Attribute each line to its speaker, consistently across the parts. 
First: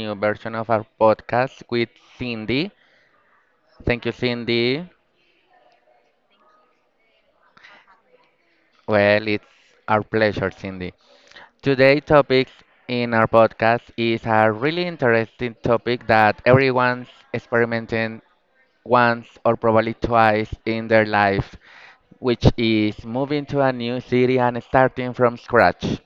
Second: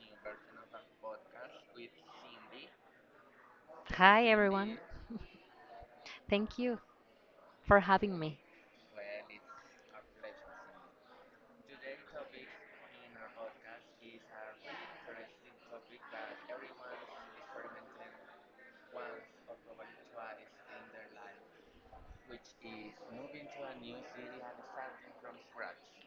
Speaker 1: new version of our podcast with Cindy. Thank you,
Speaker 2: Hi, everyone.
Speaker 1: Cindy.
Speaker 2: Thank you for having me.
Speaker 1: Well, it's our pleasure, Cindy. Today' topic in our podcast is a really interesting topic that everyone's experimenting once or probably twice in their life, which is moving to a new city and starting from scratch.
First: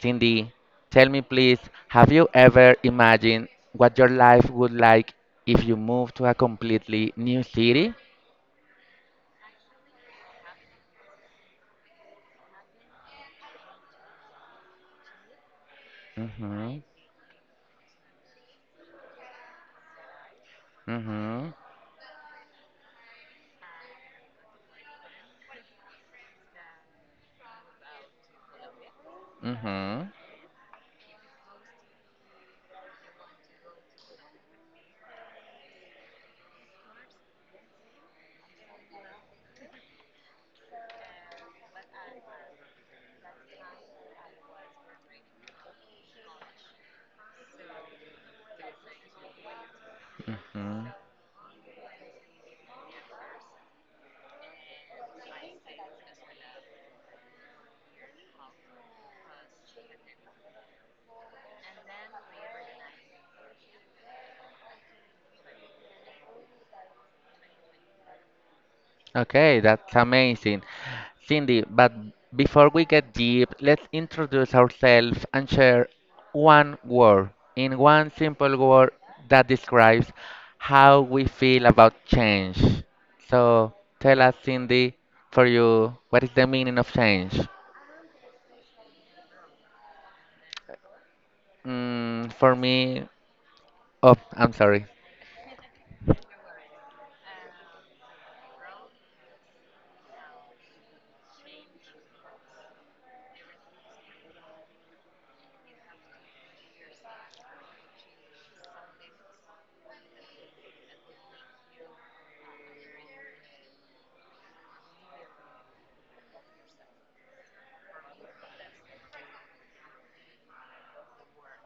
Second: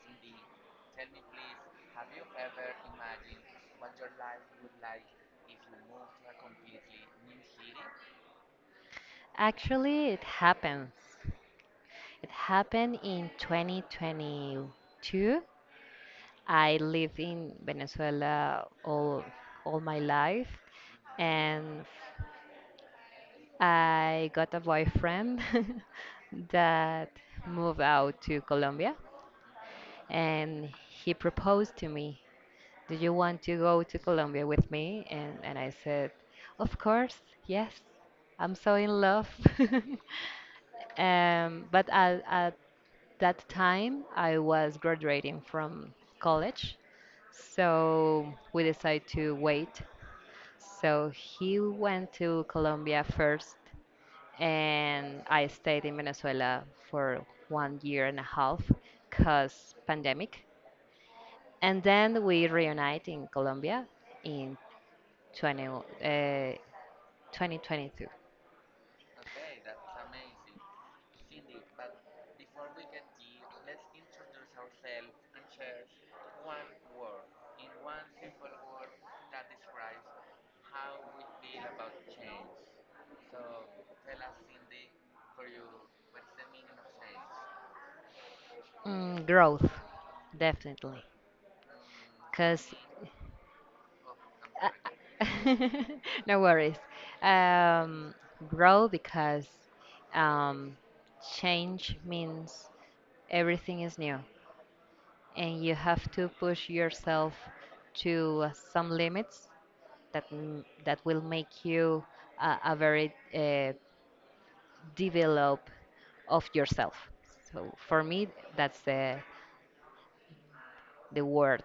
Speaker 1: Cindy, tell me please, have you ever imagined what your life would like if you moved to a completely new city?
Speaker 2: Actually, it happens. It happened in 2022. I
Speaker 1: Mm-hmm.
Speaker 2: lived in Venezuela all my life,
Speaker 1: Mm-hmm.
Speaker 2: and I got a boyfriend that moved out to Colombia,
Speaker 1: Mm-hmm.
Speaker 2: and he proposed to me, do you want to go to Colombia with me? And I said, of course, yes, I'm so in love. But at that time, I was graduating from college, so we decided to wait. So he went to Colombia first, and I stayed in Venezuela for one year and a half because pandemic. And then we reunite in Colombia in 20, 2022.
Speaker 1: Okay, that's amazing. Cindy, but before we get deep, let's introduce ourselves and share one word, in one simple word that describes how we feel about change. So tell us, Cindy, for you, what is the meaning of change?
Speaker 2: Mm, growth, definitely.
Speaker 1: For
Speaker 2: Because,
Speaker 1: me, oh, I'm sorry.
Speaker 2: no worries. Um, Grow because um, change means everything is new, and you have to push yourself to some limits that will make you a very develop of yourself. So for me, that's the word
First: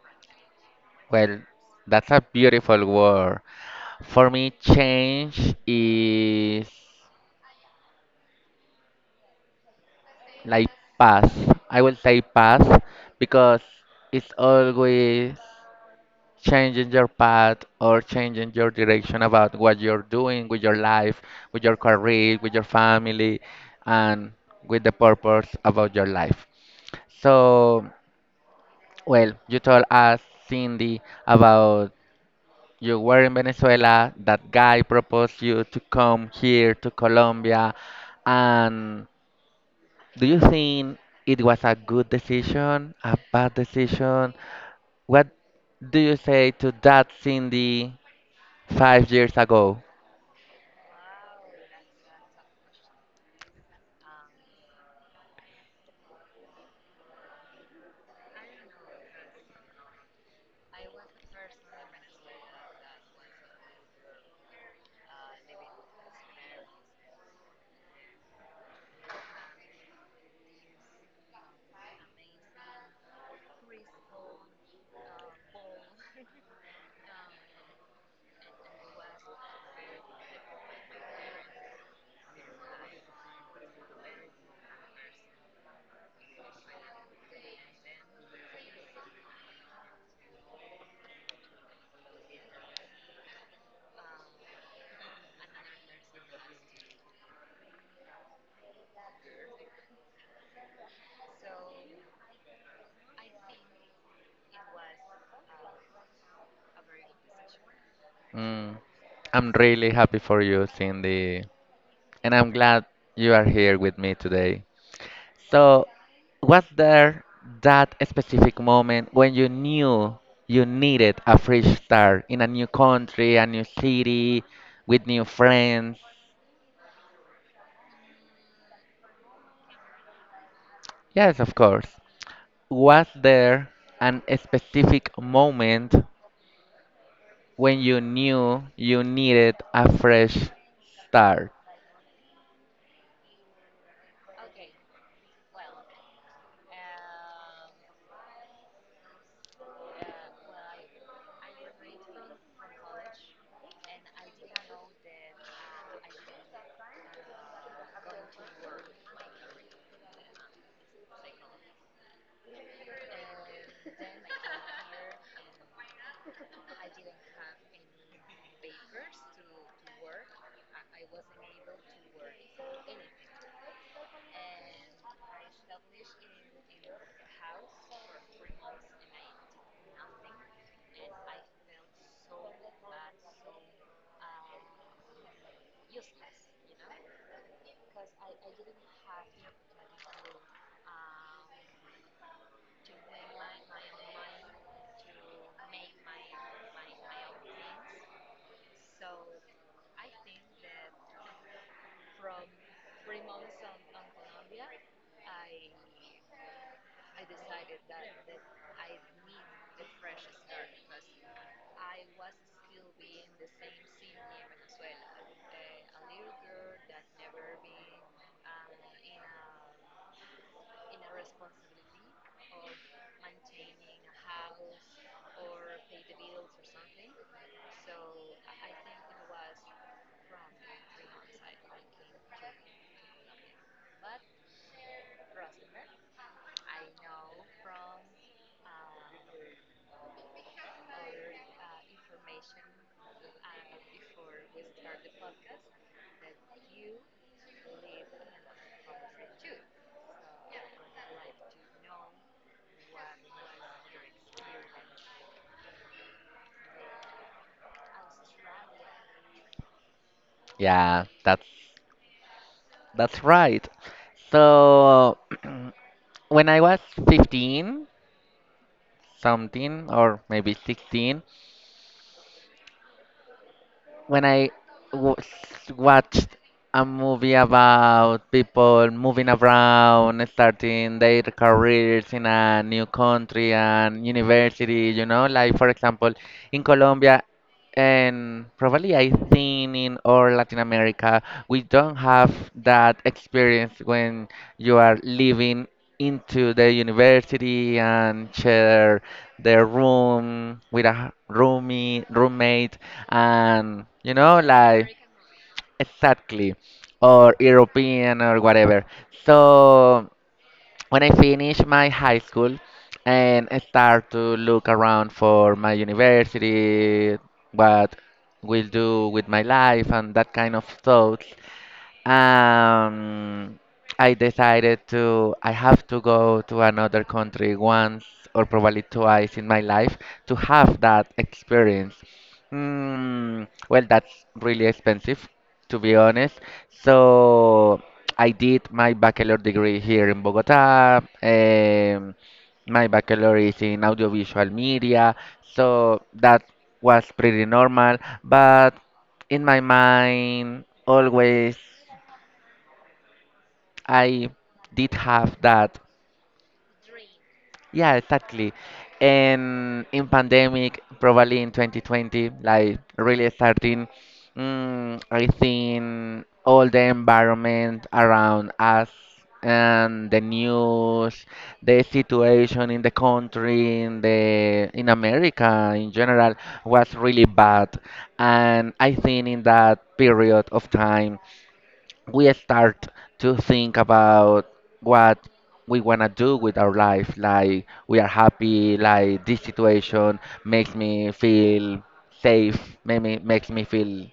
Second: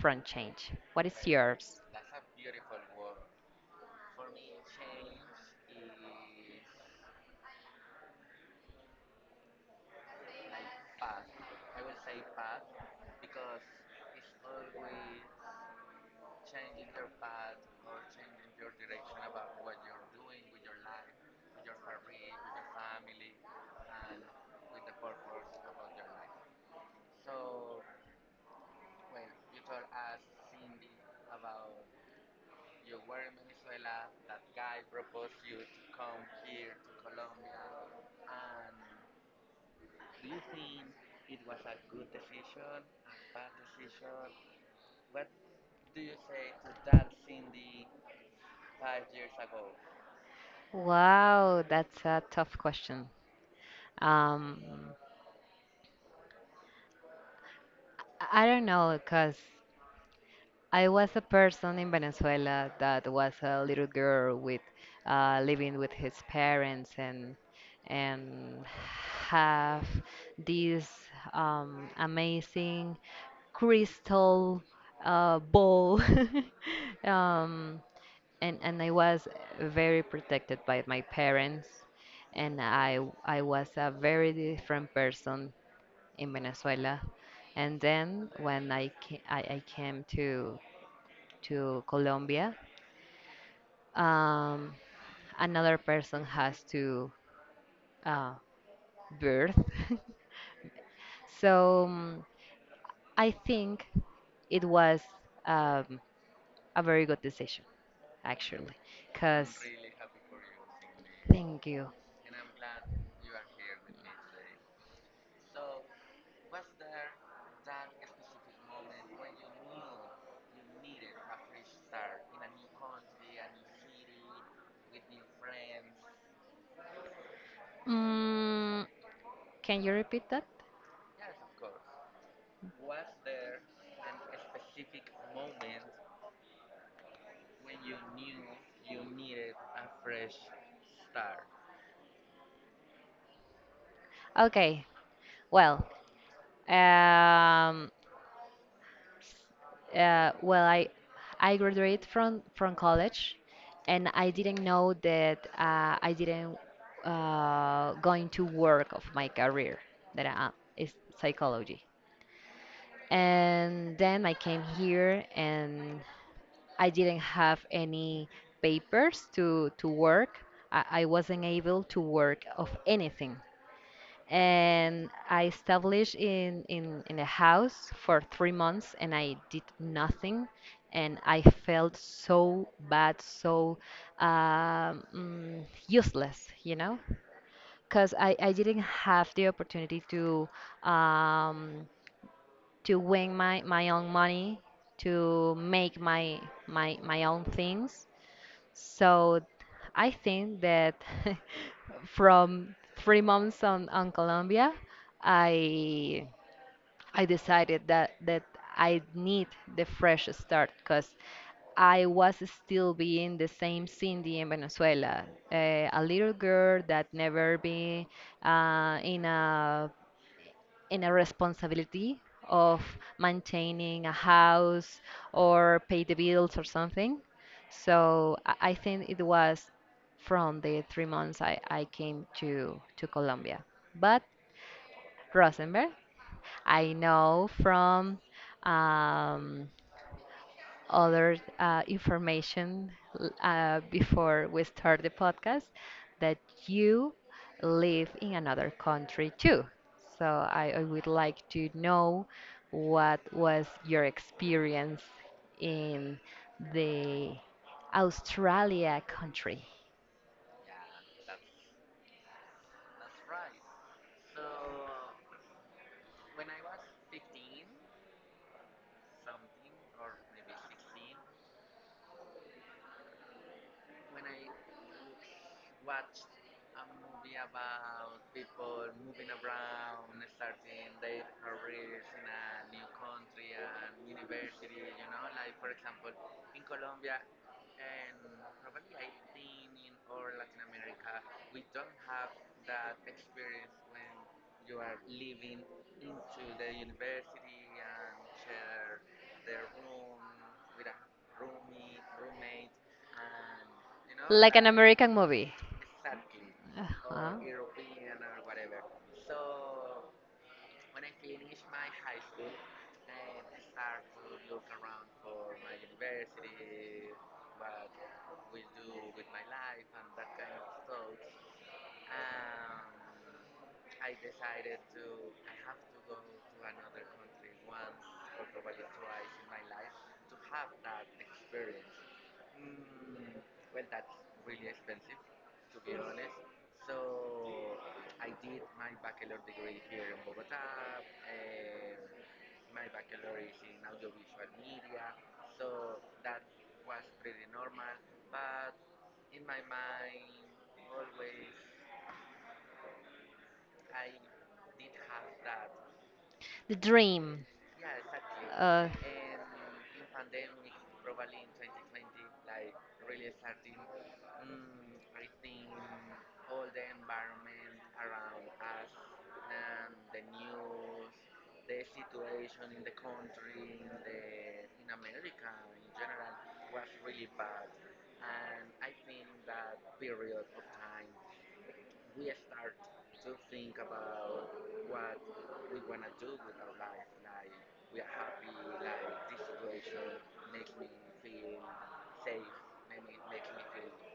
Speaker 2: front change. What is
Speaker 1: Well,
Speaker 2: yours?
Speaker 1: that's a beautiful word. For me, change is like past. I will say past because it's always changing your path or changing your direction about what you're doing with your life, with your career, with your family, and with the purpose about your life. So, well, you told us, Cindy, about you were in Venezuela, that guy proposed you to come here to Colombia, and do you think it was a good decision, a bad decision? What do you say to that Cindy 5 years ago?
Speaker 2: Wow, that's a tough question. Um, I don't know, because I was a person in Venezuela that was a little girl with living with his parents and and have this amazing crystal ball um, and I was very protected by my parents, and I was a very different person in Venezuela, and then when I came to Colombia, um, another person has to uh, birth, so I think it was um, a very good decision, actually,
Speaker 1: Mm,
Speaker 2: because
Speaker 1: I'm really happy for you, Cindy,
Speaker 2: thank you.
Speaker 1: and I'm glad you are here with me today. So, was there that specific moment when you knew you needed a fresh start in a new country, a new city, with new friends?
Speaker 2: Mm, Can you repeat that?
Speaker 1: Yes, of course. Was there an specific moment when you knew you needed a fresh start?
Speaker 2: Okay. Well, um, well, I graduated from college, and I didn't know that I didn't going to work of my career that I, is psychology. And then I came here, and I didn't have any papers to work. I wasn't able to work of anything. And I established in a house for 3 months, and I did nothing, and I felt so bad, so useless, because I didn't have the opportunity um, to win my own money, to make my own things. So I think that from 3 months on Colombia, I I decided that I need the fresh start because I was still being the same Cindy in Venezuela, a little girl that never been in a responsibility of maintaining a house or pay the bills or something. So I think it was from the 3 months I came to Colombia. But Rosenberg, I know from um, other information before we start the podcast that you live in another country too. So I would like to know what was your experience in the Australia country,
Speaker 1: Yeah, that's right. So when I was 15 something or maybe 16, when I wa- watched a movie about people moving around, starting their careers in a new country and university, like, for example, in Colombia and probably I think in all Latin America, we don't have that experience when you are living into the university and share their room with a roomie, roommate, and
Speaker 2: like an
Speaker 1: like,
Speaker 2: American movie.
Speaker 1: exactly,
Speaker 2: Uh-huh.
Speaker 1: or European or whatever. So when I finished my high school and I start to look around for my university, what will do with my life and that kind of thoughts, um, I have to go to another country once or probably twice in my life to have that experience. Well, that's really expensive, to be honest. So I did my bachelor degree here in Bogota. My bachelor is in audiovisual media, so that was pretty normal. But in my mind, always. I did have that.
Speaker 2: The dream.
Speaker 1: Yeah, exactly.
Speaker 2: Uh,
Speaker 1: And in pandemic, probably in 2020, like really starting, I think all the environment around us and the news, the situation in the country, in America in general was really bad. And I think in that period of time we start to think about what we want to do with our life, like, we are happy, like, this situation makes me feel safe, makes me feel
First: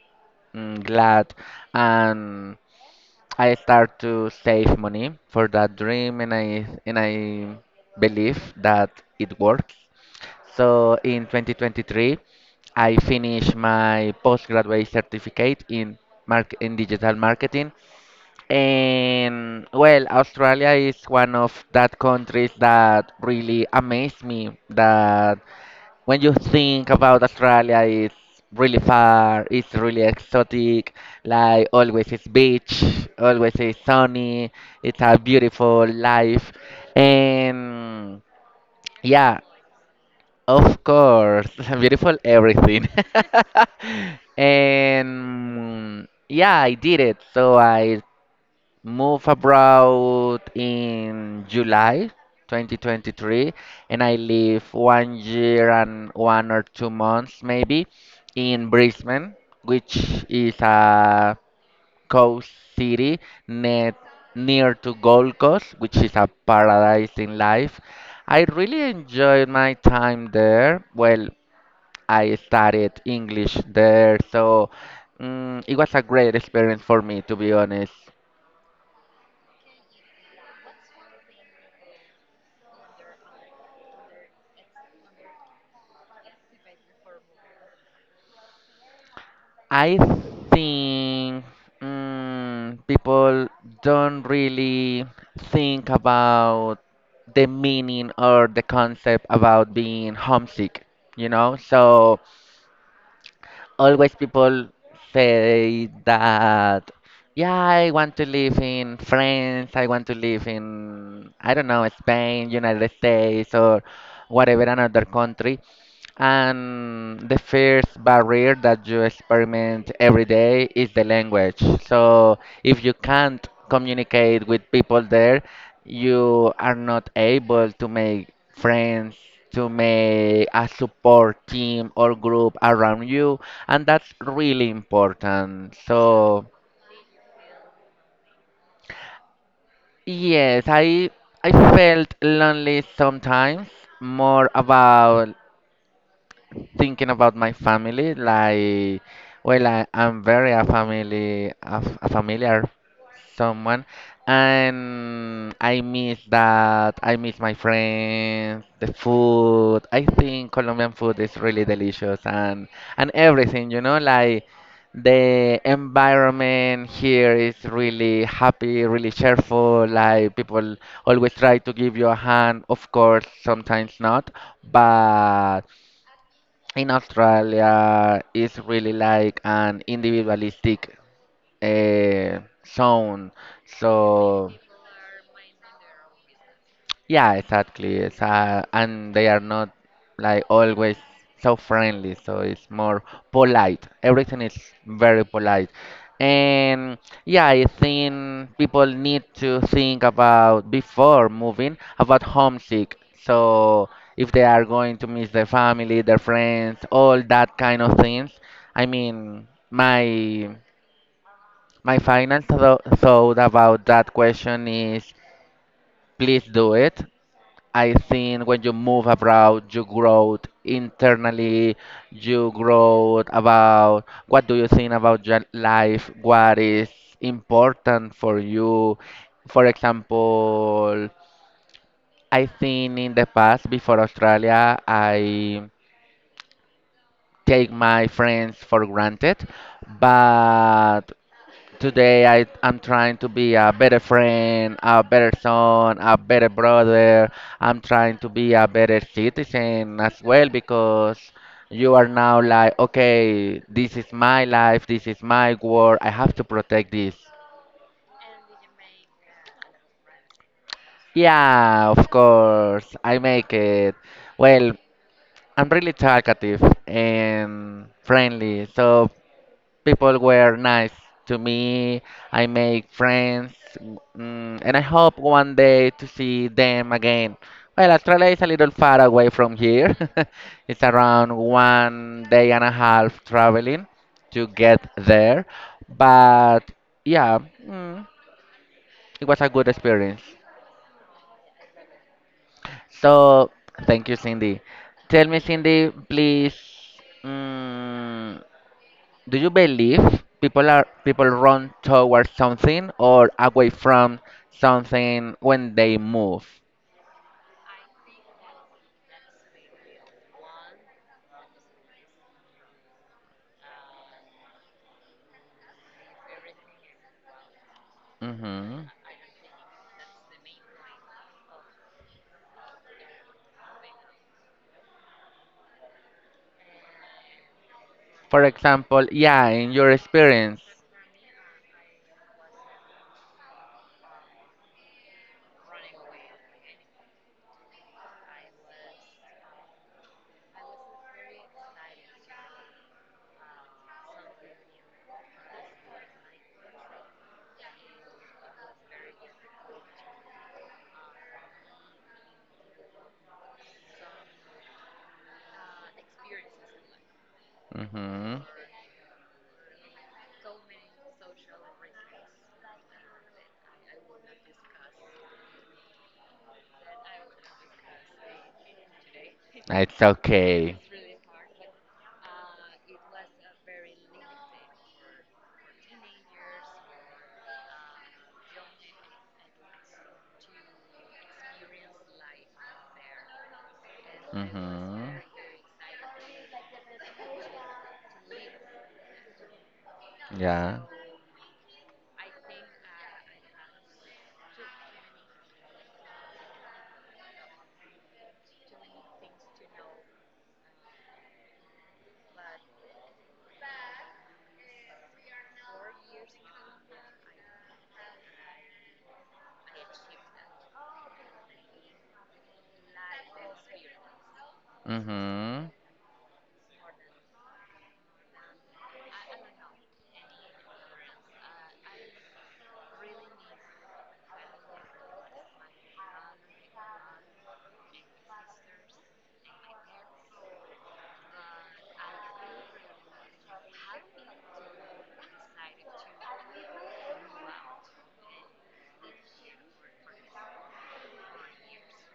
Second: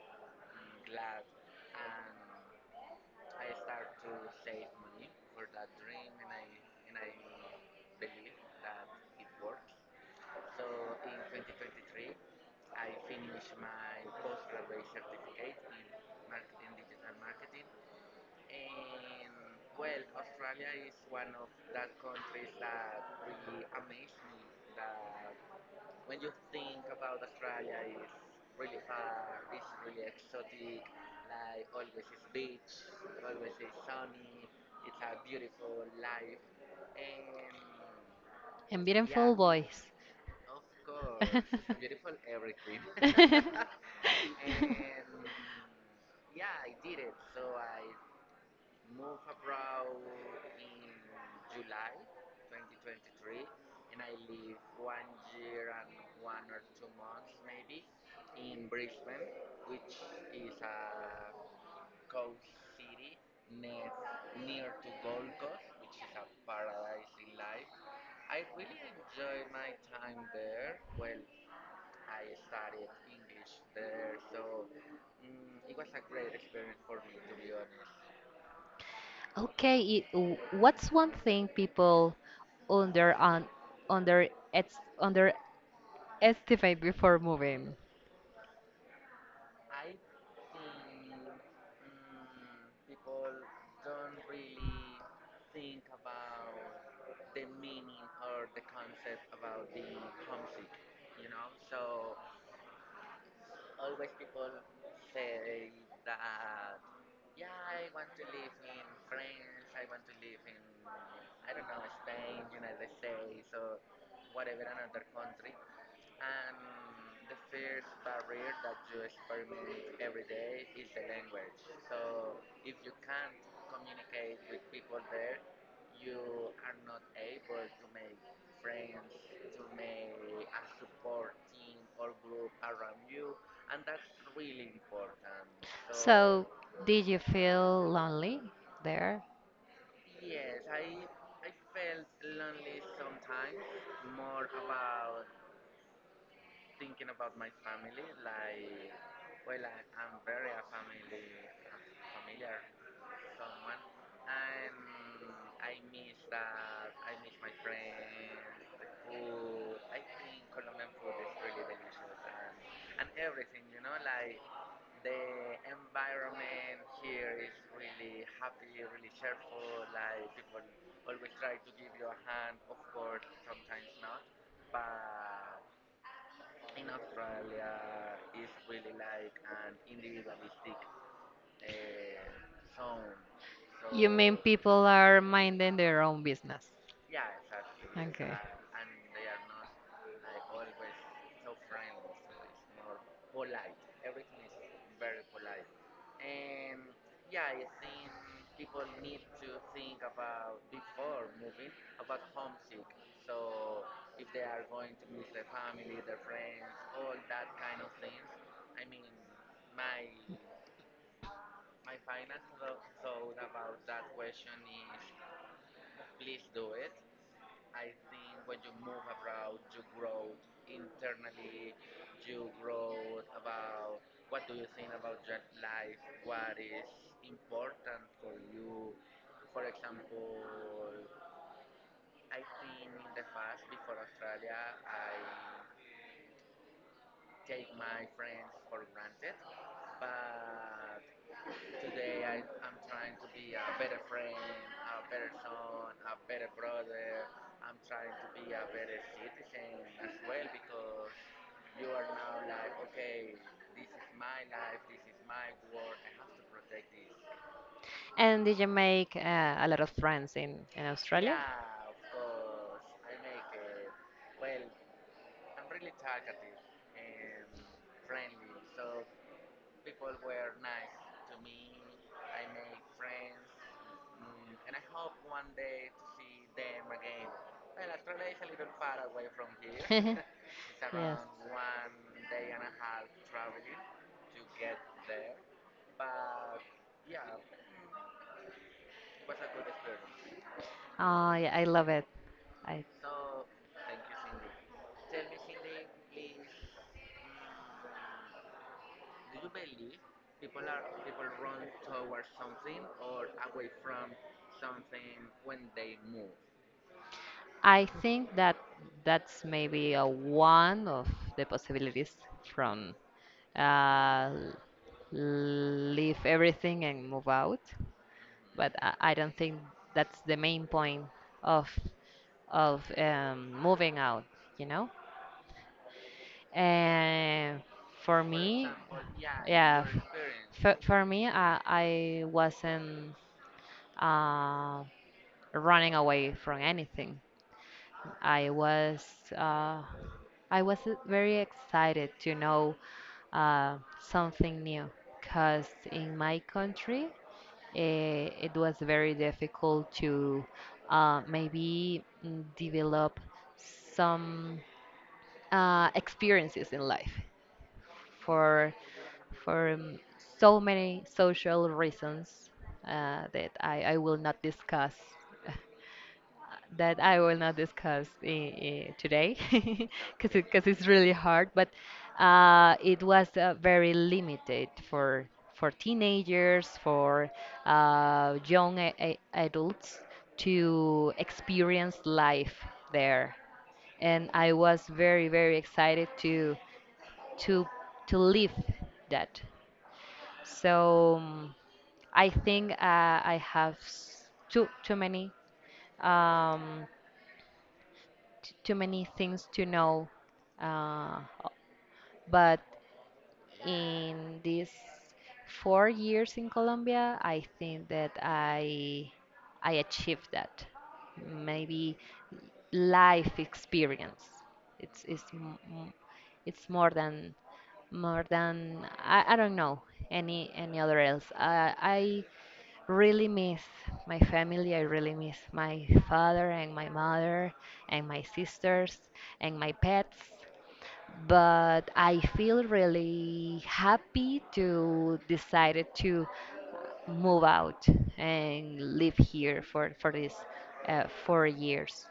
Speaker 1: glad, and I start to save money for that dream, and I believe that it works. So in 2023 I finished my postgraduate certificate in mark in digital marketing, and well, Australia is one of that countries that really amaze me, that when you think about Australia, it's really far, it's really exotic. Like always, it's beach, always it's sunny. It's a beautiful life, and
Speaker 2: And yeah, beautiful
Speaker 1: yeah,
Speaker 2: voice. Of
Speaker 1: of course, beautiful everything. And yeah, I did it. So I move abroad in July 2023, and I live one year and 1 or 2 months maybe in Brisbane, which is a coast city net near to Gold Coast, which is a paradise in life. I really enjoyed my time there. Well, I studied English there, so it was a great experience for me, to be honest.
Speaker 2: Okay, what's one thing people under on under ex, underestimate before moving?
Speaker 1: I think people don't really think about the meaning or the concept about being homesick, you know? So always people say that, yeah, I want to live in France, I want to live in, I don't know, Spain, United States, or whatever another country. And the first barrier that you experiment every day is the language. So if you can't communicate with people there, you are not able to make friends, to make a support team or group around you, and that's really important. So
Speaker 2: So, did you feel lonely there?
Speaker 1: yes, I felt lonely sometimes, more about thinking about my family, like, well, I'm very a family, a familiar someone, and I miss that. I miss my friends, the food. I think Colombian food is really delicious, and everything, like the environment here is really happy, really cheerful. Like people always try to give you a hand. Of course, sometimes not, but in Australia is really like an individualistic uh, zone.
Speaker 2: You mean
Speaker 1: So
Speaker 2: people are minding their own business?
Speaker 1: yeah, exactly. It's,
Speaker 2: Okay.
Speaker 1: uh, and they are not like always so friendly, so it's more polite. Everything is very polite. And yeah, I think people need to think about before moving about homesick. So if they are going to miss their family, their friends, all that kind of things. I mean, my final thought about that question is please do it. I think when you move abroad, you grow internally, you grow about what do you think about your life, what is important for you. For example, I think in the past, before Australia, I take my friends for granted, but today I'm trying to be a better friend, a better son, a better brother. I'm trying to be a better citizen as well because you are now like, okay, this is my life, this is my world, I have to protect this.
Speaker 2: And did you make a lot of friends in Australia?
Speaker 1: Yeah, of course, I make it. Well, I'm really talkative and friendly, so people were nice to me. I made friends, and I hope one day to see them again. Well, Australia is a little far away from here. It's
Speaker 2: Yes.
Speaker 1: around one day and a half traveling to get there, but yeah, mm, it was a good experience.
Speaker 2: Oh, yeah, I love it. I
Speaker 1: So thank you, Cindy. Tell me, Cindy, please. mm, Do you believe people run towards something or away from something when they move?
Speaker 2: I think that that's maybe a one of the possibilities from uh, leave everything and move out. But
Speaker 1: Hmm.
Speaker 2: I don't think that's the main point of of moving out, you know? And for
Speaker 1: For
Speaker 2: me,
Speaker 1: example, yeah, in
Speaker 2: yeah,
Speaker 1: your experience.
Speaker 2: for me, I wasn't uh, running away from anything. I was uh, I was very excited to know uh, something new, cause in my country, it was very difficult to maybe develop some experiences in life.
Speaker 1: Hmm.
Speaker 2: For for so many social reasons that I will not discuss today
Speaker 1: It's
Speaker 2: because
Speaker 1: okay.
Speaker 2: it's really hard, but it was very limited for teenagers, for young adults to experience life there, and I was very very excited to to live that. So I think I have too many um, things to know, uh, but in these 4 years in Colombia, I think that I achieved that. Maybe life experience. It's
Speaker 1: Mm-hmm.
Speaker 2: more than I don't know any other else. I really miss my family. I really miss my father and my mother and my sisters and my pets. But I feel really happy to decided to move out and live here for these 4 years.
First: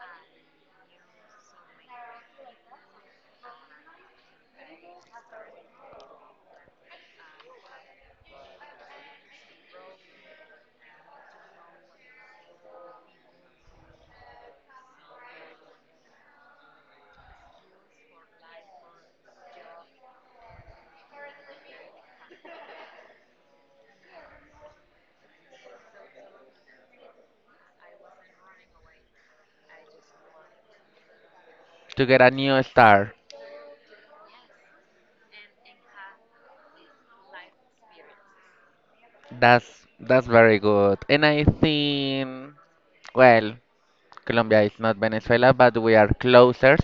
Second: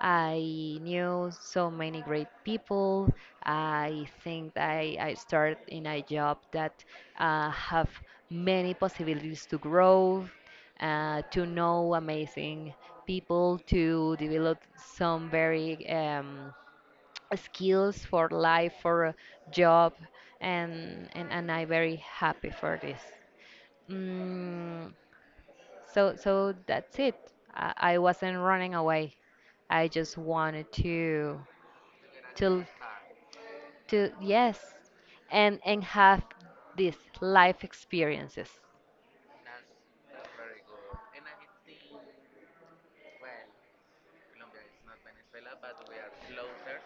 Speaker 2: I knew so many great people. I think I start in a job that have many possibilities to grow, to know amazing people, to develop some very skills for life, for job, and, and I'm very happy for this. Mm, so that's it. I wasn't running away. I just wanted to
Speaker 1: To get a new
Speaker 2: to
Speaker 1: star.
Speaker 2: to yes, and have these life experiences.
Speaker 1: That's that's very good. And I think, well, Colombia is not Venezuela, but we are closer.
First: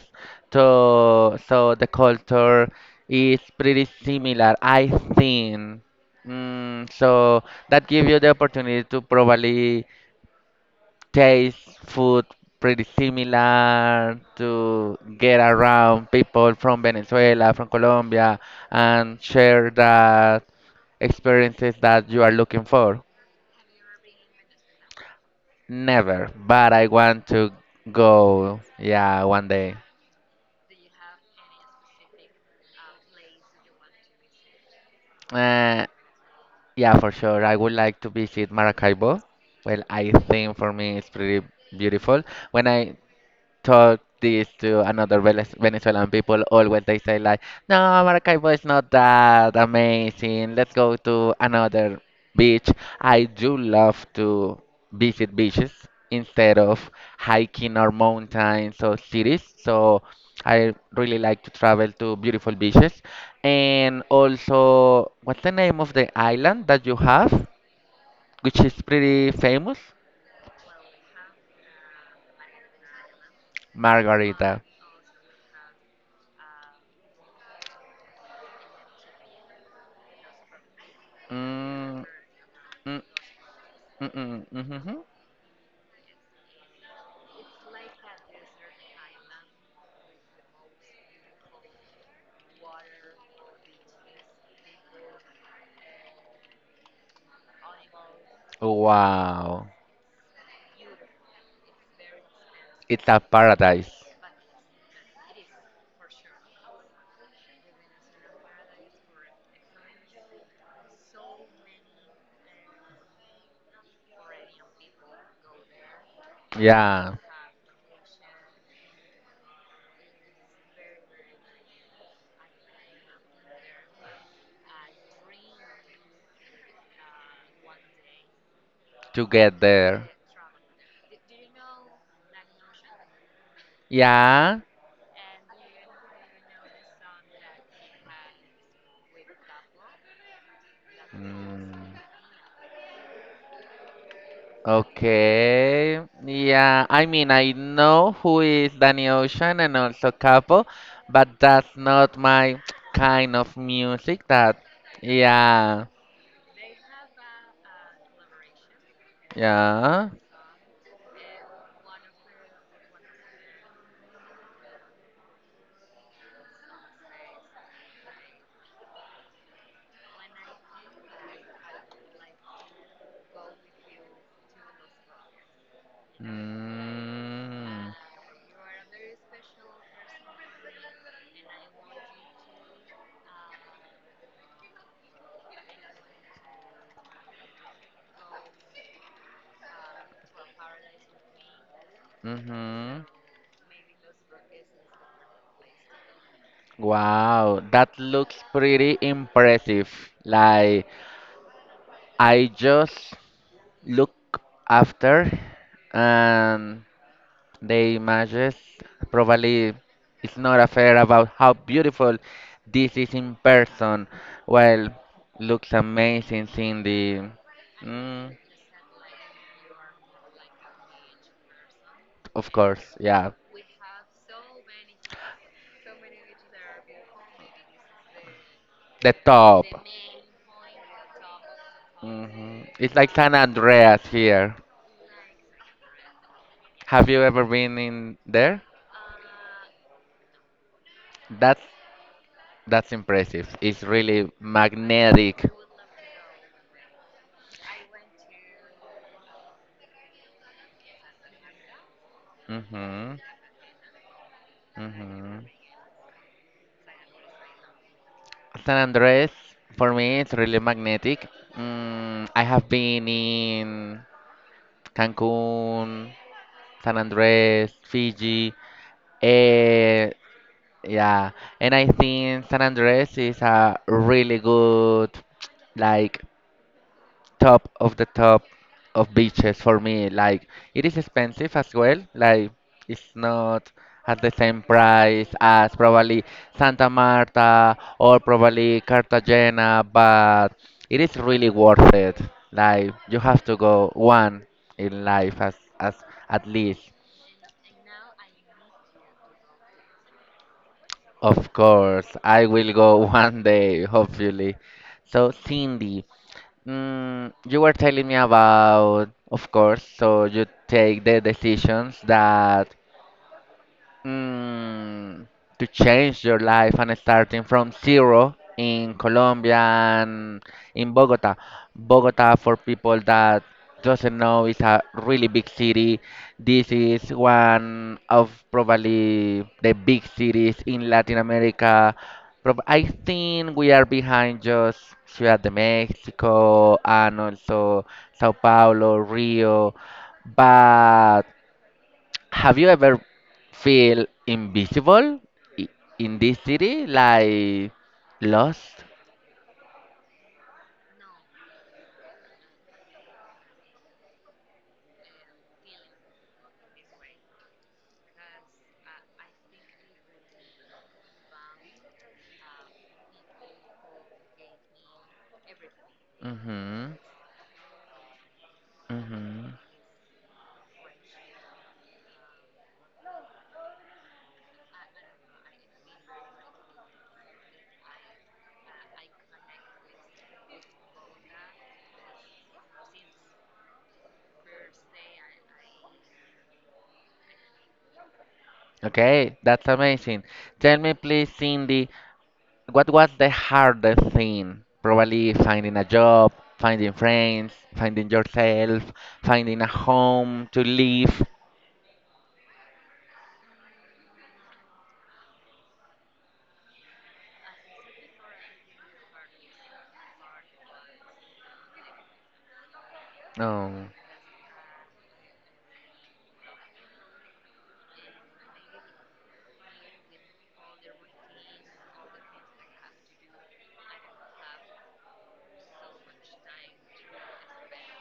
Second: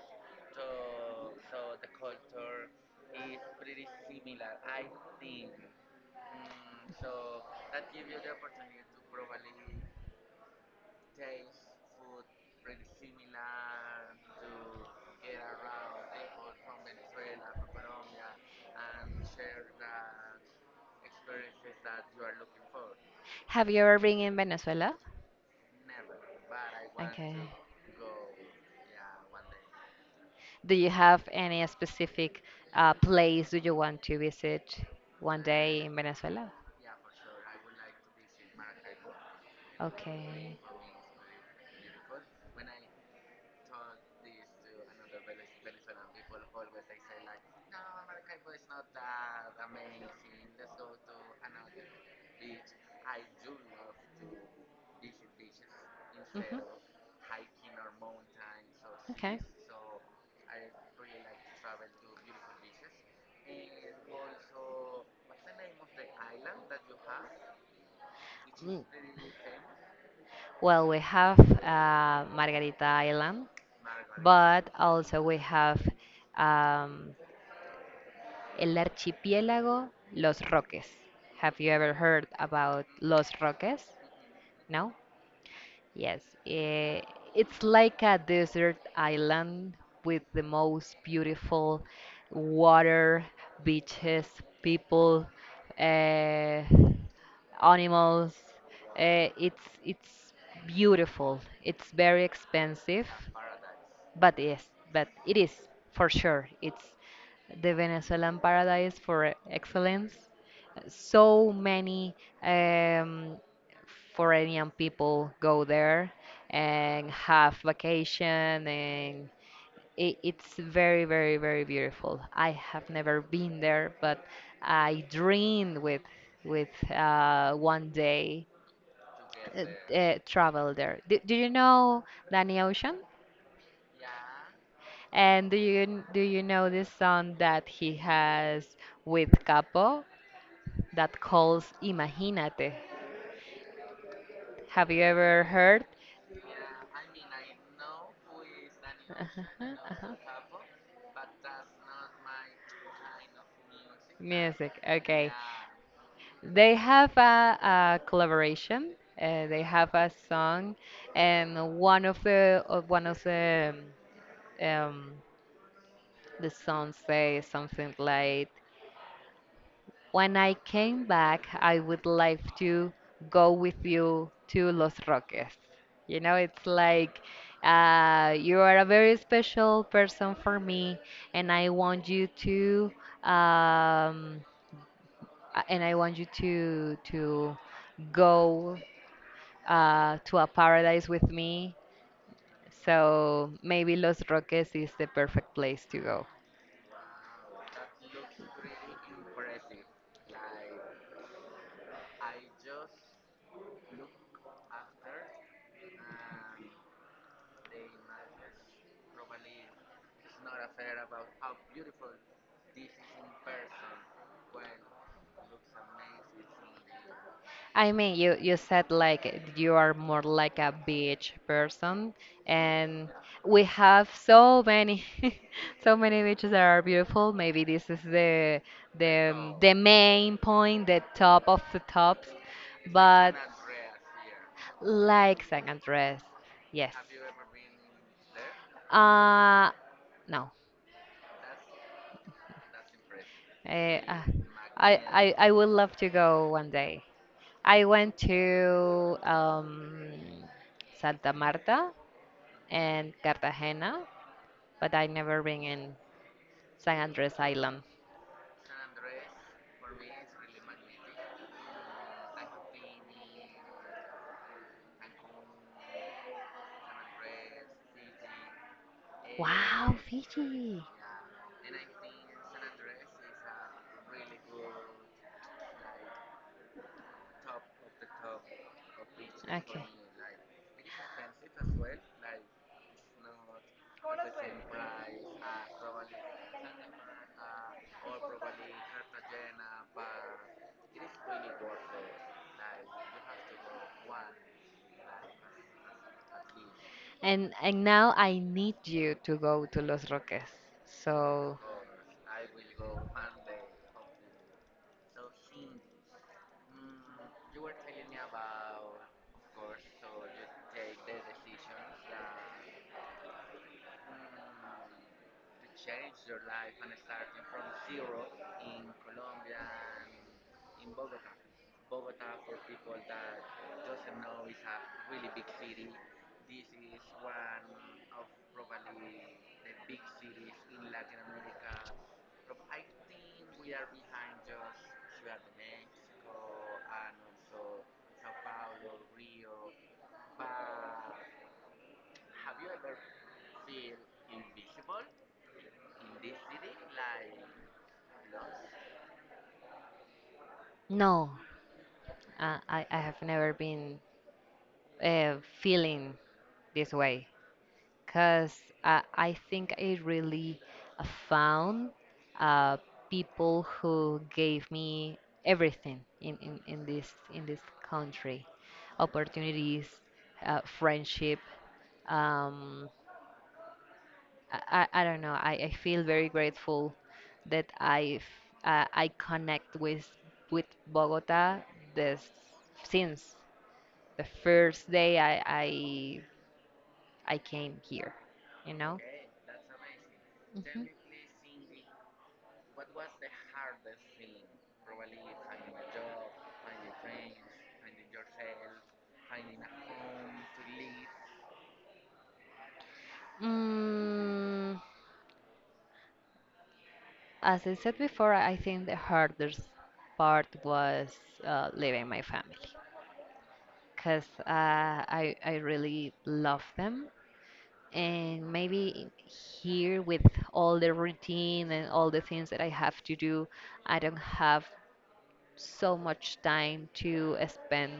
Speaker 1: So, the culture is pretty similar, I think. So that gives you the opportunity to probably taste food pretty similar, to get around people from Venezuela, from Colombia, and share that experiences that you are looking for.
Speaker 2: Have you ever been in Venezuela?
Speaker 1: Never, but I want
Speaker 2: Okay.
Speaker 1: to go, yeah, one day.
Speaker 2: Do you have any specific place do you want to visit one day
Speaker 1: Uh,
Speaker 2: in Venezuela?
Speaker 1: Yeah, for sure. I would like to visit Maracaibo. Well, I think
Speaker 2: Okay.
Speaker 1: for me it's pretty beautiful. When I talk this to another Venezuelan people, always they say like, "No, Maracaibo is not that amazing. Let's go to another beach." I do love to visit beaches instead of hiking or mountains or
Speaker 2: Okay.
Speaker 1: cities. So I really like to travel to beautiful beaches. And also, what's the name of the island that you have, which is
Speaker 2: Mm.
Speaker 1: pretty famous?
Speaker 2: Well, we have Margarita Island,
Speaker 1: Margarita.
Speaker 2: but also we have um, El Archipiélago Los Roques. Have you ever
Speaker 1: Mm.
Speaker 2: heard about
Speaker 1: Mm-mm.
Speaker 2: Los Roques?
Speaker 1: Mm-mm,
Speaker 2: No?
Speaker 1: mhm.
Speaker 2: Yes, it's like a desert island with the most beautiful water, beaches, people, uh, animals. It's
Speaker 1: Wow,
Speaker 2: it's beautiful. It's very
Speaker 1: it's
Speaker 2: expensive,
Speaker 1: a paradise.
Speaker 2: but yes, but it is for sure. It's the Venezuelan paradise for excellence, so many um, foreign people go there and
Speaker 1: Yeah,
Speaker 2: have vacation, and it's very beautiful. I have never been there, but I dreamed with one day
Speaker 1: to get there.
Speaker 2: travel there. Do you know Danny Ocean,
Speaker 1: Yeah.
Speaker 2: and do you know this song that he has with Capo, that calls
Speaker 1: Mm.
Speaker 2: Imagínate? Have you ever heard?
Speaker 1: Okay. Yeah, I mean, I know who is Danny
Speaker 2: Uh-huh,
Speaker 1: Ocean and also
Speaker 2: uh-huh.
Speaker 1: Capo, but that's not my kind of music, that,
Speaker 2: Music, okay.
Speaker 1: yeah.
Speaker 2: They have a collaboration. They have
Speaker 1: Yeah.
Speaker 2: a song, and one of the um, songs say something like, when I came back, I would like to go with you to Los Roques. You know, it's like
Speaker 1: Mm.
Speaker 2: you are a very special person for me, and I want you to um, and I want you to go to a paradise with me.
Speaker 1: Mm-hmm.
Speaker 2: So maybe Los Roques is the perfect place to go.
Speaker 1: Wow, that looks pretty impressive. Like, I just look after, and the images probably it's not a fair about how beautiful this is in person. Well, looks amazing in the.
Speaker 2: I mean,
Speaker 1: mm,
Speaker 2: you said like you are more like a beach person,
Speaker 1: of course,
Speaker 2: and
Speaker 1: yeah.
Speaker 2: we have so many, so many beaches that are beautiful. Maybe this is the
Speaker 1: The top,
Speaker 2: the main point, the top of the tops,
Speaker 1: it's like San
Speaker 2: but
Speaker 1: Andreas here.
Speaker 2: like San Andres, yes.
Speaker 1: Have you ever been in there?
Speaker 2: Uh, no.
Speaker 1: That's that's impressive. It's
Speaker 2: Eh, Uh,
Speaker 1: really
Speaker 2: I, I
Speaker 1: magnetic.
Speaker 2: I would love to go one day. I went to Santa Marta and
Speaker 1: Hmm.
Speaker 2: Cartagena, but I never
Speaker 1: Hmm.
Speaker 2: been in San Andres Island.
Speaker 1: San Andres for me it's really magnetic. I have been in Cancun, San Andres, Fiji.
Speaker 2: Wow,
Speaker 1: eh,
Speaker 2: Fiji.
Speaker 1: yeah, and I think San Andres is a really good, like, top of the top of beaches for
Speaker 2: Okay.
Speaker 1: me. Like it is expensive as well. Like it's not at the same price as probably Santa Marta or probably Cartagena, but it is really worth it. Like you have to go one in life as at least.
Speaker 2: And now I need you to go to Los Roques.
Speaker 1: Of
Speaker 2: So
Speaker 1: course, I will go one day, hopefully. So, Cindy, you were telling me about, of course, so you take the decisions that Mm, to change your life and starting from zero in Colombia and in Bogota. Bogota, for people that doesn't know, is a really big city. This is one of probably the big cities in Latin America. I think we are behind just Ciudad de Mexico and also Sao Paulo, Rio, but have you ever feel invisible i- in this city, like lost?
Speaker 2: no, I have never been feeling this way, because I think I really found uh, people who gave me everything in
Speaker 1: Mhm.
Speaker 2: this country,
Speaker 1: Mhm.
Speaker 2: opportunities, friendship. Um, I, I don't know. I feel very grateful that I connect with Bogota this since the first day I came here. You know.
Speaker 1: Okay, that's amazing. Tell me, please, Cindy, what was the hardest thing? Probably finding a job, finding friends, finding yourself, finding a home to live.
Speaker 2: Mm, as I said before, I think the hardest part was leaving my family,
Speaker 1: Oh,
Speaker 2: because I really love them. And maybe here with all the routine and all the things that I have to do, I don't have so much time to spend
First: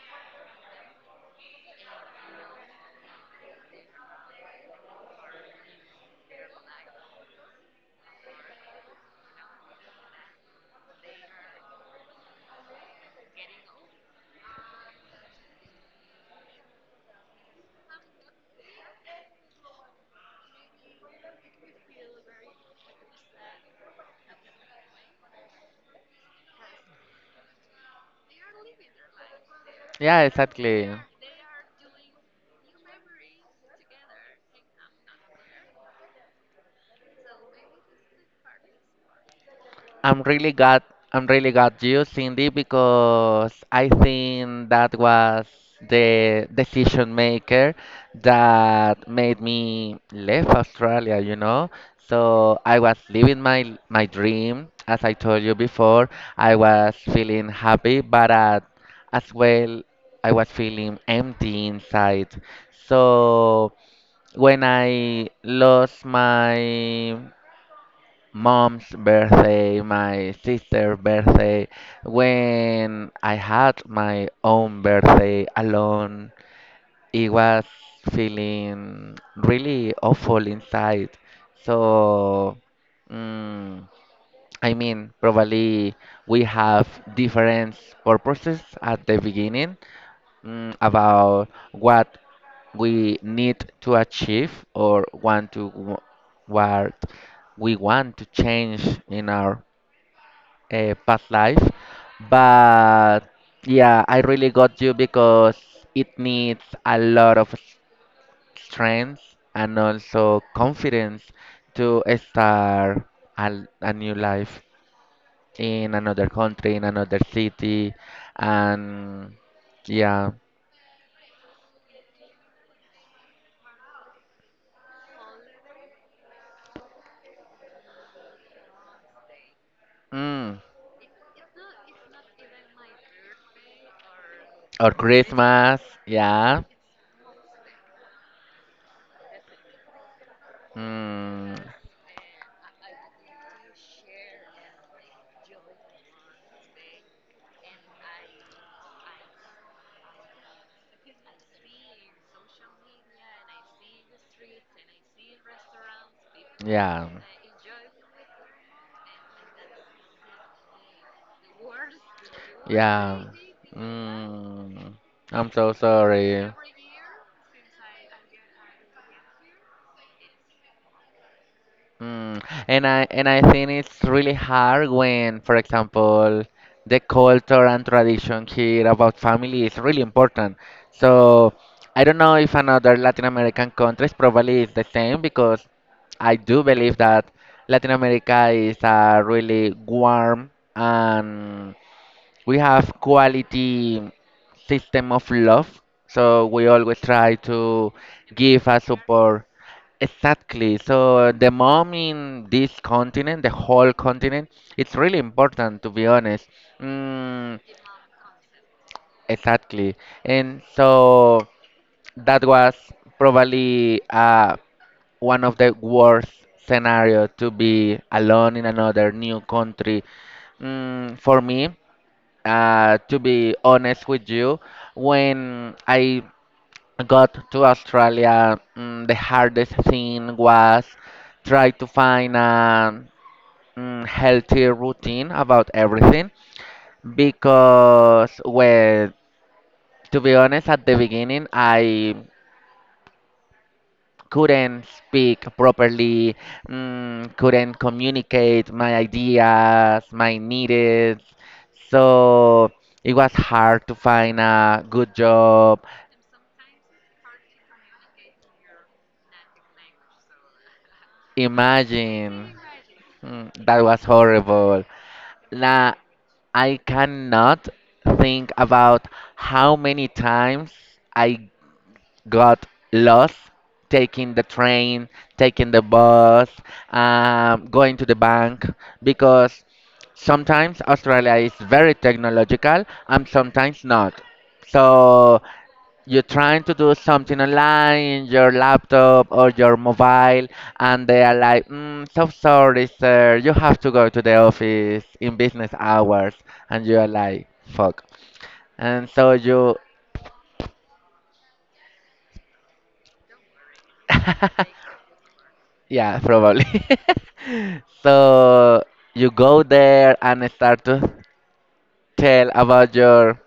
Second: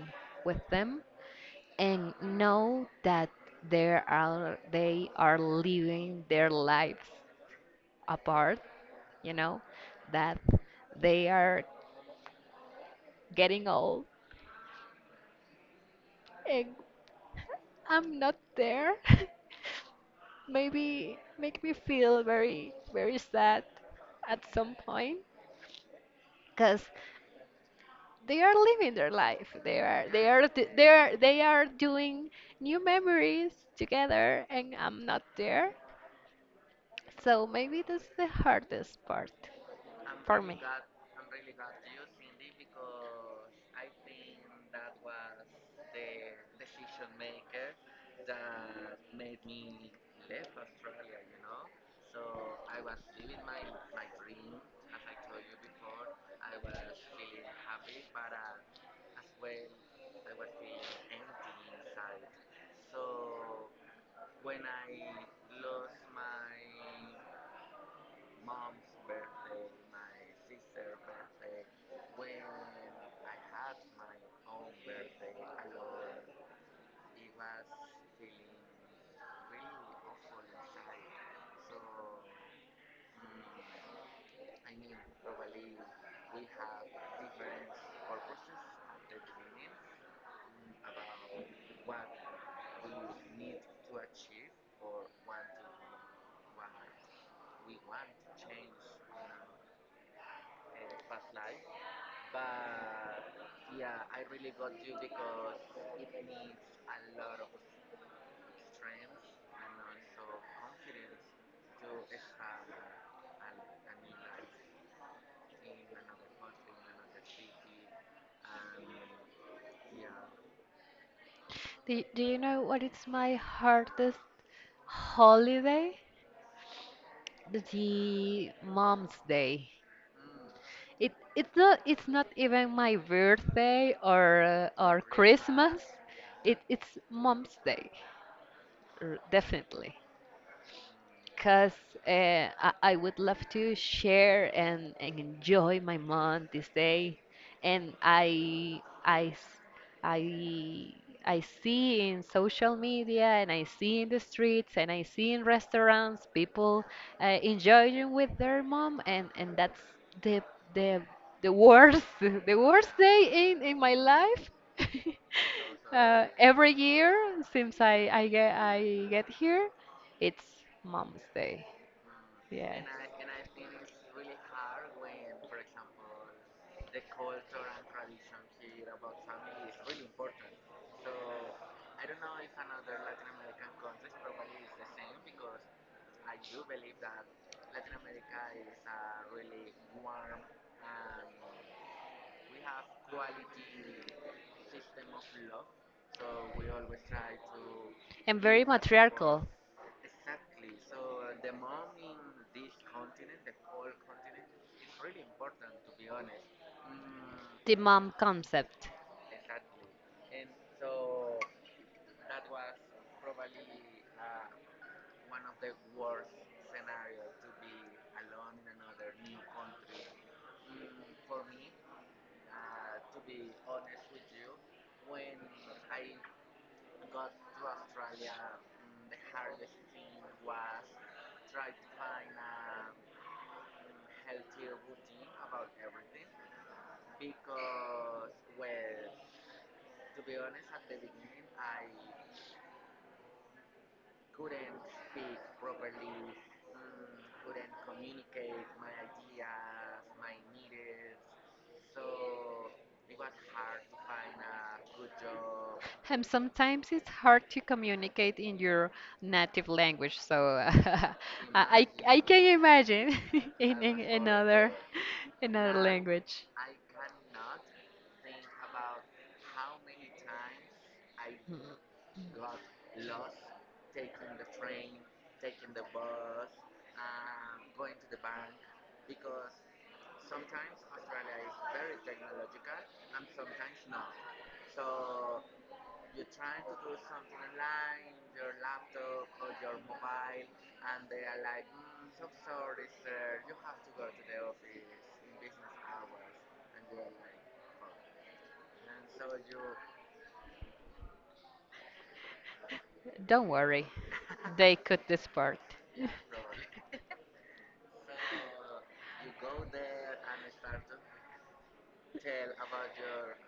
Speaker 2: with them, and know that they are living their lives apart, you know, that they are getting old, and I'm not there. Maybe make me feel very, very sad at some point, because they are living their life.
Speaker 1: yeah,
Speaker 2: They are, d- they
Speaker 1: exactly.
Speaker 2: are, They are doing new memories together, and I'm not there. So maybe that's the hardest part
Speaker 1: I'm
Speaker 2: for
Speaker 1: really
Speaker 2: me.
Speaker 1: glad I'm really glad you, Cindy, because I think that was the decision maker that made me leave Australia, you know. So I was living my dream, as I told you before. I was feeling happy, but at, as well I was feeling empty inside. So when I lost my mom's birthday, my sister's birthday, when I had my own birthday alone, it was feeling really awful inside. So, mm, I mean, probably we have different purposes at the beginning, about what we need to achieve or want to what we want to change in our past life. But yeah, I really got you because it needs a lot of strength and also confidence to start a new life in another country, in another city, and yeah.
Speaker 2: Do you know what is my hardest holiday? The Mom's Day.
Speaker 1: Mm.
Speaker 2: It's not even my birthday
Speaker 1: Or
Speaker 2: or Christmas.
Speaker 1: Christmas, yeah.
Speaker 2: It's Mom's Day, definitely.
Speaker 1: Mm,
Speaker 2: Because I would love to share and, enjoy my month this day. And I- I see in social media, and I see in the streets, and I see in restaurants people
Speaker 1: yeah.
Speaker 2: enjoying with their mom, and, that's the, the, the worst the worst
Speaker 1: Yeah.
Speaker 2: day in my life.
Speaker 1: Mm, I'm so sorry.
Speaker 2: Every year since I get here, it's Mom's Day.
Speaker 1: Mm,
Speaker 2: Yes.
Speaker 1: and I think it's really hard when, for example, the culture and tradition here about family is really important. So I don't know if another Latin American countries probably is the same because I do believe that Latin America is a really warm and we have quality system of love, so we always try to
Speaker 2: Very
Speaker 1: give a support.
Speaker 2: matriarchal,
Speaker 1: Exactly, so the mom in this continent, the whole continent, it's really important, to be honest. mm,
Speaker 2: the mom concept.
Speaker 1: exactly. And so that was probably one of the worst scenario to be alone in another new country, for me. To be honest with you, when I got to Australia, the hardest thing was try to find a healthy routine about everything, because, well, to be honest, at the beginning I couldn't speak properly, couldn't communicate my ideas, my needs, so it was hard to find a good job.
Speaker 2: And sometimes it's hard to communicate in your native language, so I, I, I Imagine, can
Speaker 1: Imagine.
Speaker 2: imagine
Speaker 1: Mm, that
Speaker 2: in
Speaker 1: was horrible.
Speaker 2: another
Speaker 1: Nah,
Speaker 2: language.
Speaker 1: I cannot think about how many times I got lost taking the train, taking the bus, going to the bank, because sometimes Australia is very technological and sometimes not. So you're trying to do something online in your laptop or your mobile, and they are like, so sorry, sir, you have to go to the office in business hours. And you are like, fuck. And so you,
Speaker 2: Don't worry, they cut this part.
Speaker 1: yeah, probably. So you go there and start to tell about your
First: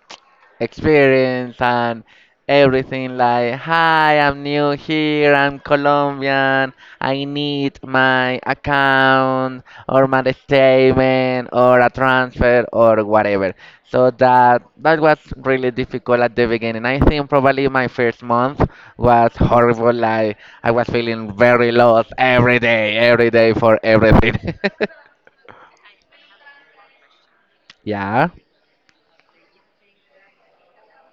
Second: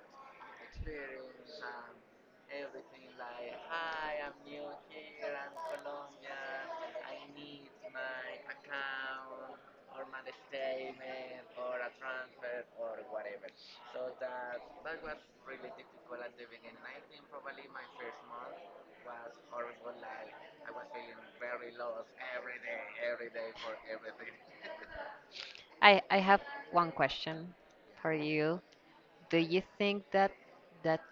Speaker 1: experience and everything, like, hi, I'm new here, I'm Colombian, I need my account or my statement or a transfer or whatever. So that that was really difficult at the beginning. I think probably my first month was horrible. Like, I was feeling very lost every day, every day for everything.
Speaker 2: I have one question for
Speaker 1: Yeah.
Speaker 2: you. Do you think that that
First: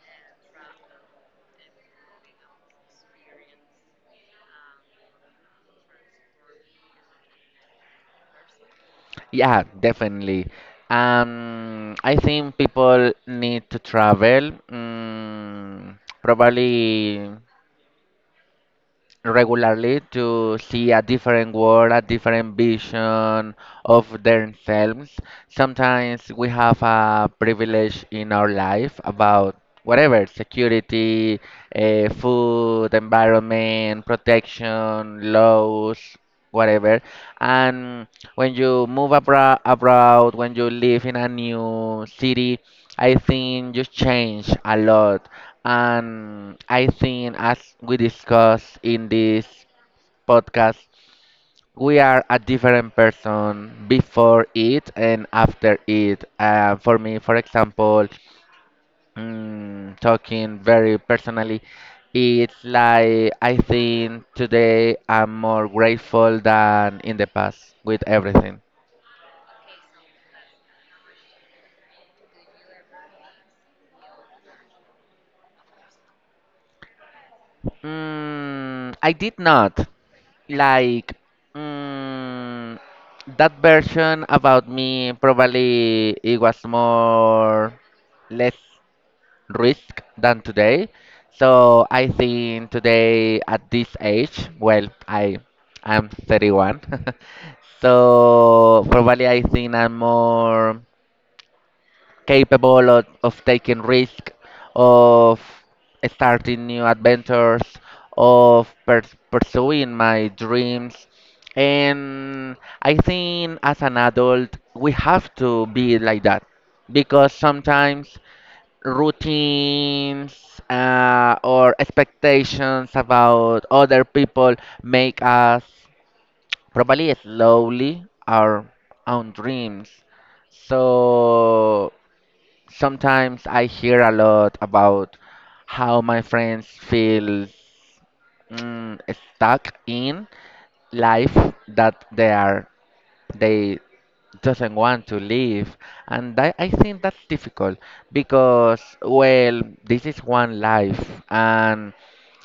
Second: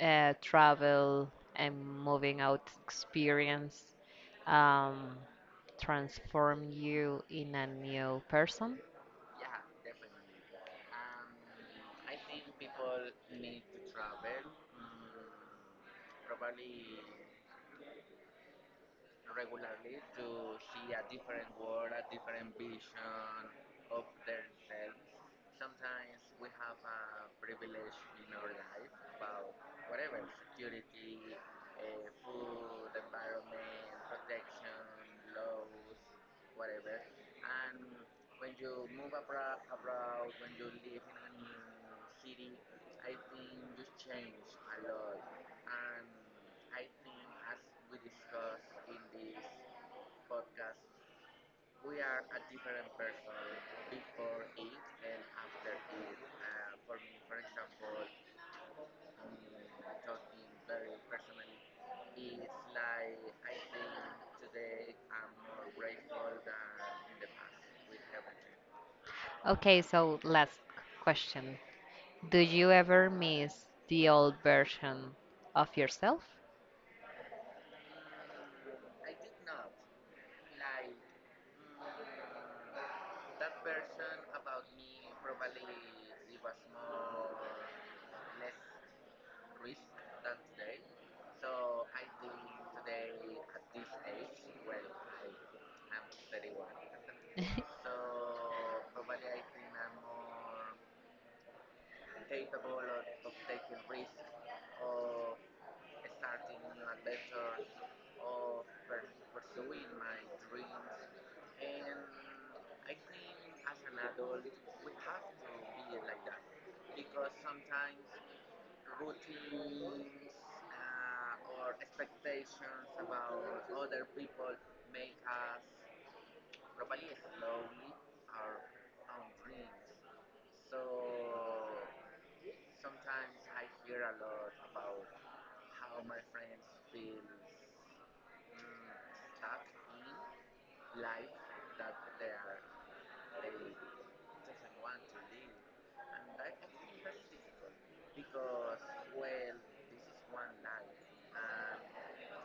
Speaker 2: travel and moving out experience um, transform you in a new person?
Speaker 1: Yeah, definitely. I think people need to travel. Mm, probably regularly, to see a different world, a different vision of themselves. Sometimes we have a privilege in our life about whatever, security, food, environment, protection, laws, whatever. And when you move abra abroad, when you live in a new city, I think you change a lot. And I think, as we discussed in this podcast, we are a different person before it and after it. For me, for example, talking very personally, it's like I think today I'm more grateful than in the past with everything.
Speaker 2: Okay, so last question. Do you ever miss the old version of yourself?
Speaker 1: Mm, I did not. Like, mm, that version about me probably it was more less risk than today. So I think today at this age, well, I'm 31. So probably I think I'm more capable of taking risk, of starting new adventures, of pursuing my dreams. And I think as an adult, we have to be like that, because sometimes routines or expectations about other people make us probably slowly our own dreams. So sometimes I hear a lot about how my friends feel, mm, stuck in life, that they are, they doesn't want to live. And I think that's difficult because, well, this is one life, and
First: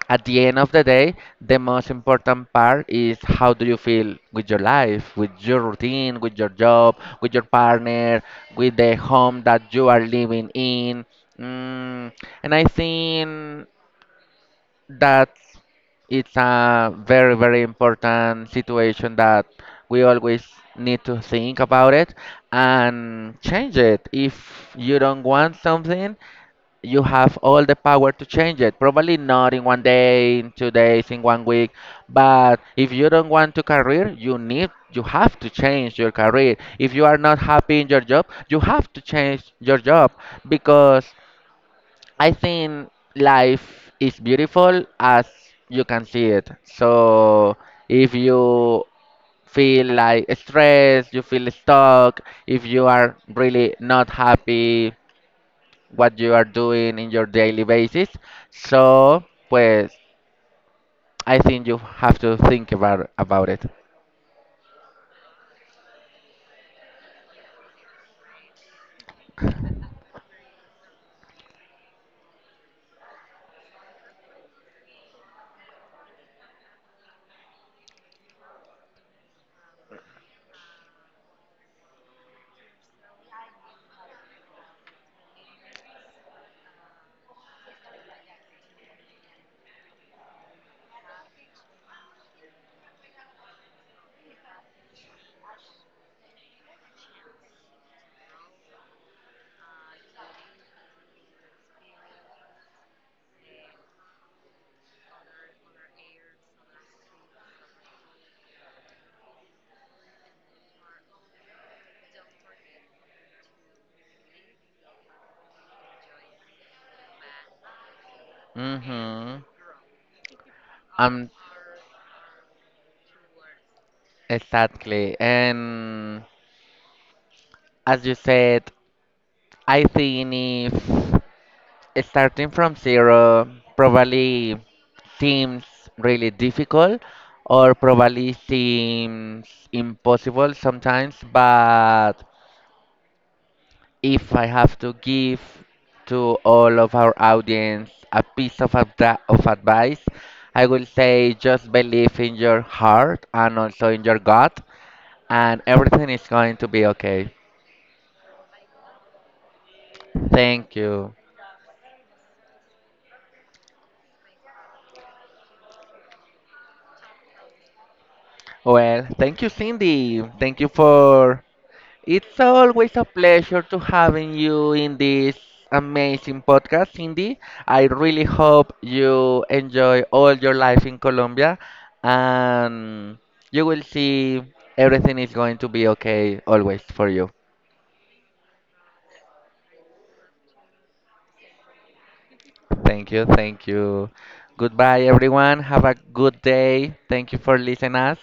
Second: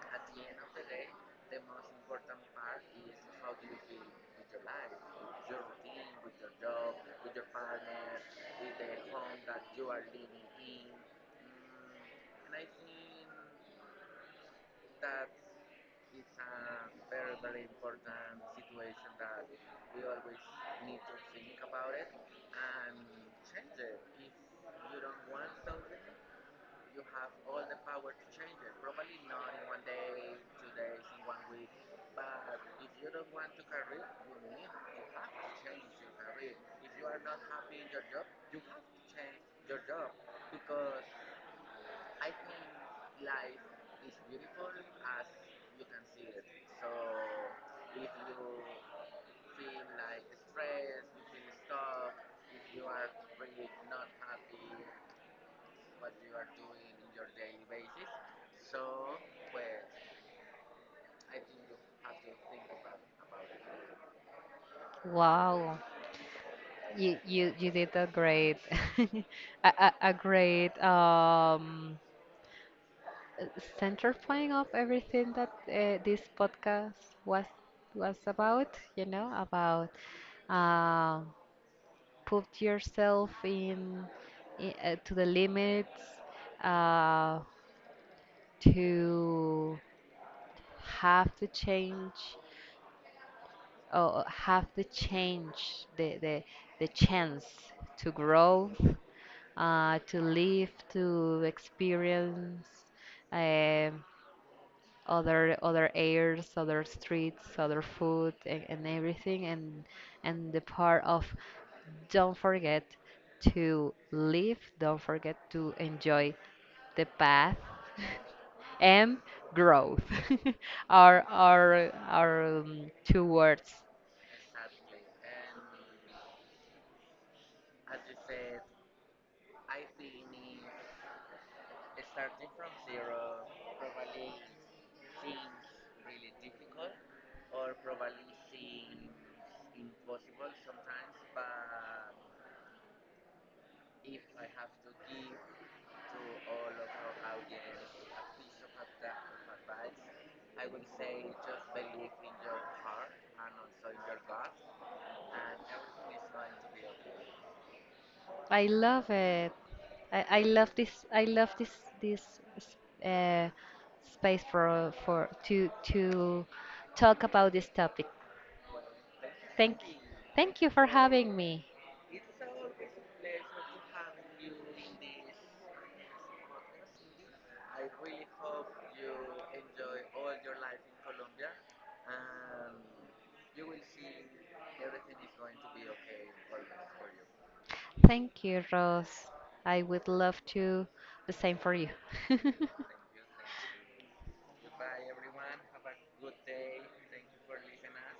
Speaker 1: at the end of the day, the most important part is how do you feel with your life, with your routine, with your job, with your partner, with the home that you are living in. Mm, and I think that it's a very, very important situation that we always need to think about it and change it. If you don't want something, you have all the power to change it. Probably not in one day, in two days, in one week. But if you don't want to career, you have to change your career. If you are not happy in your job, you have to change your job, because I think life is beautiful as you can see it. So if you feel like stressed, you feel stuck, if you are really not happy what you are doing in your daily basis. So, pues, I think you have to think about it.
Speaker 2: Wow, you did a great a, a great uh, center point of everything that this podcast was about. About uh, put yourself in, I to the limits, uh, to have to change, or have to change the the, the chance to grow, to live, to experience. Um, other airs, other streets, other food, and, everything. And the part of, don't forget to live, don't forget to enjoy the path
Speaker 1: Mm.
Speaker 2: and
Speaker 1: Mhm.
Speaker 2: growth
Speaker 1: Um,
Speaker 2: are two words.
Speaker 1: exactly. And as you said, I think if starting from zero, probably seems really difficult or probably seems impossible sometimes, but if I have to give to all of our audience a piece of, of advice, I will say just believe in your heart and also in your gut, and everything is going to be okay.
Speaker 2: I love it. I love
Speaker 1: Thank
Speaker 2: this.
Speaker 1: you.
Speaker 2: I love this this uh, space for to talk about this topic.
Speaker 1: Well, thank you,
Speaker 2: Thank,
Speaker 1: Cindy. Thank
Speaker 2: Thank
Speaker 1: you
Speaker 2: you for having
Speaker 1: for—
Speaker 2: me.
Speaker 1: It's always a pleasure to having you in this amazing podcast, Cindy. I really hope you enjoy all your life in Colombia, and you will see everything is going to be okay always for you.
Speaker 2: Thank you, Rose. I would love to. The same for you.
Speaker 1: Thank you, thank you. Goodbye everyone. Have a good day. Thank you for listening us.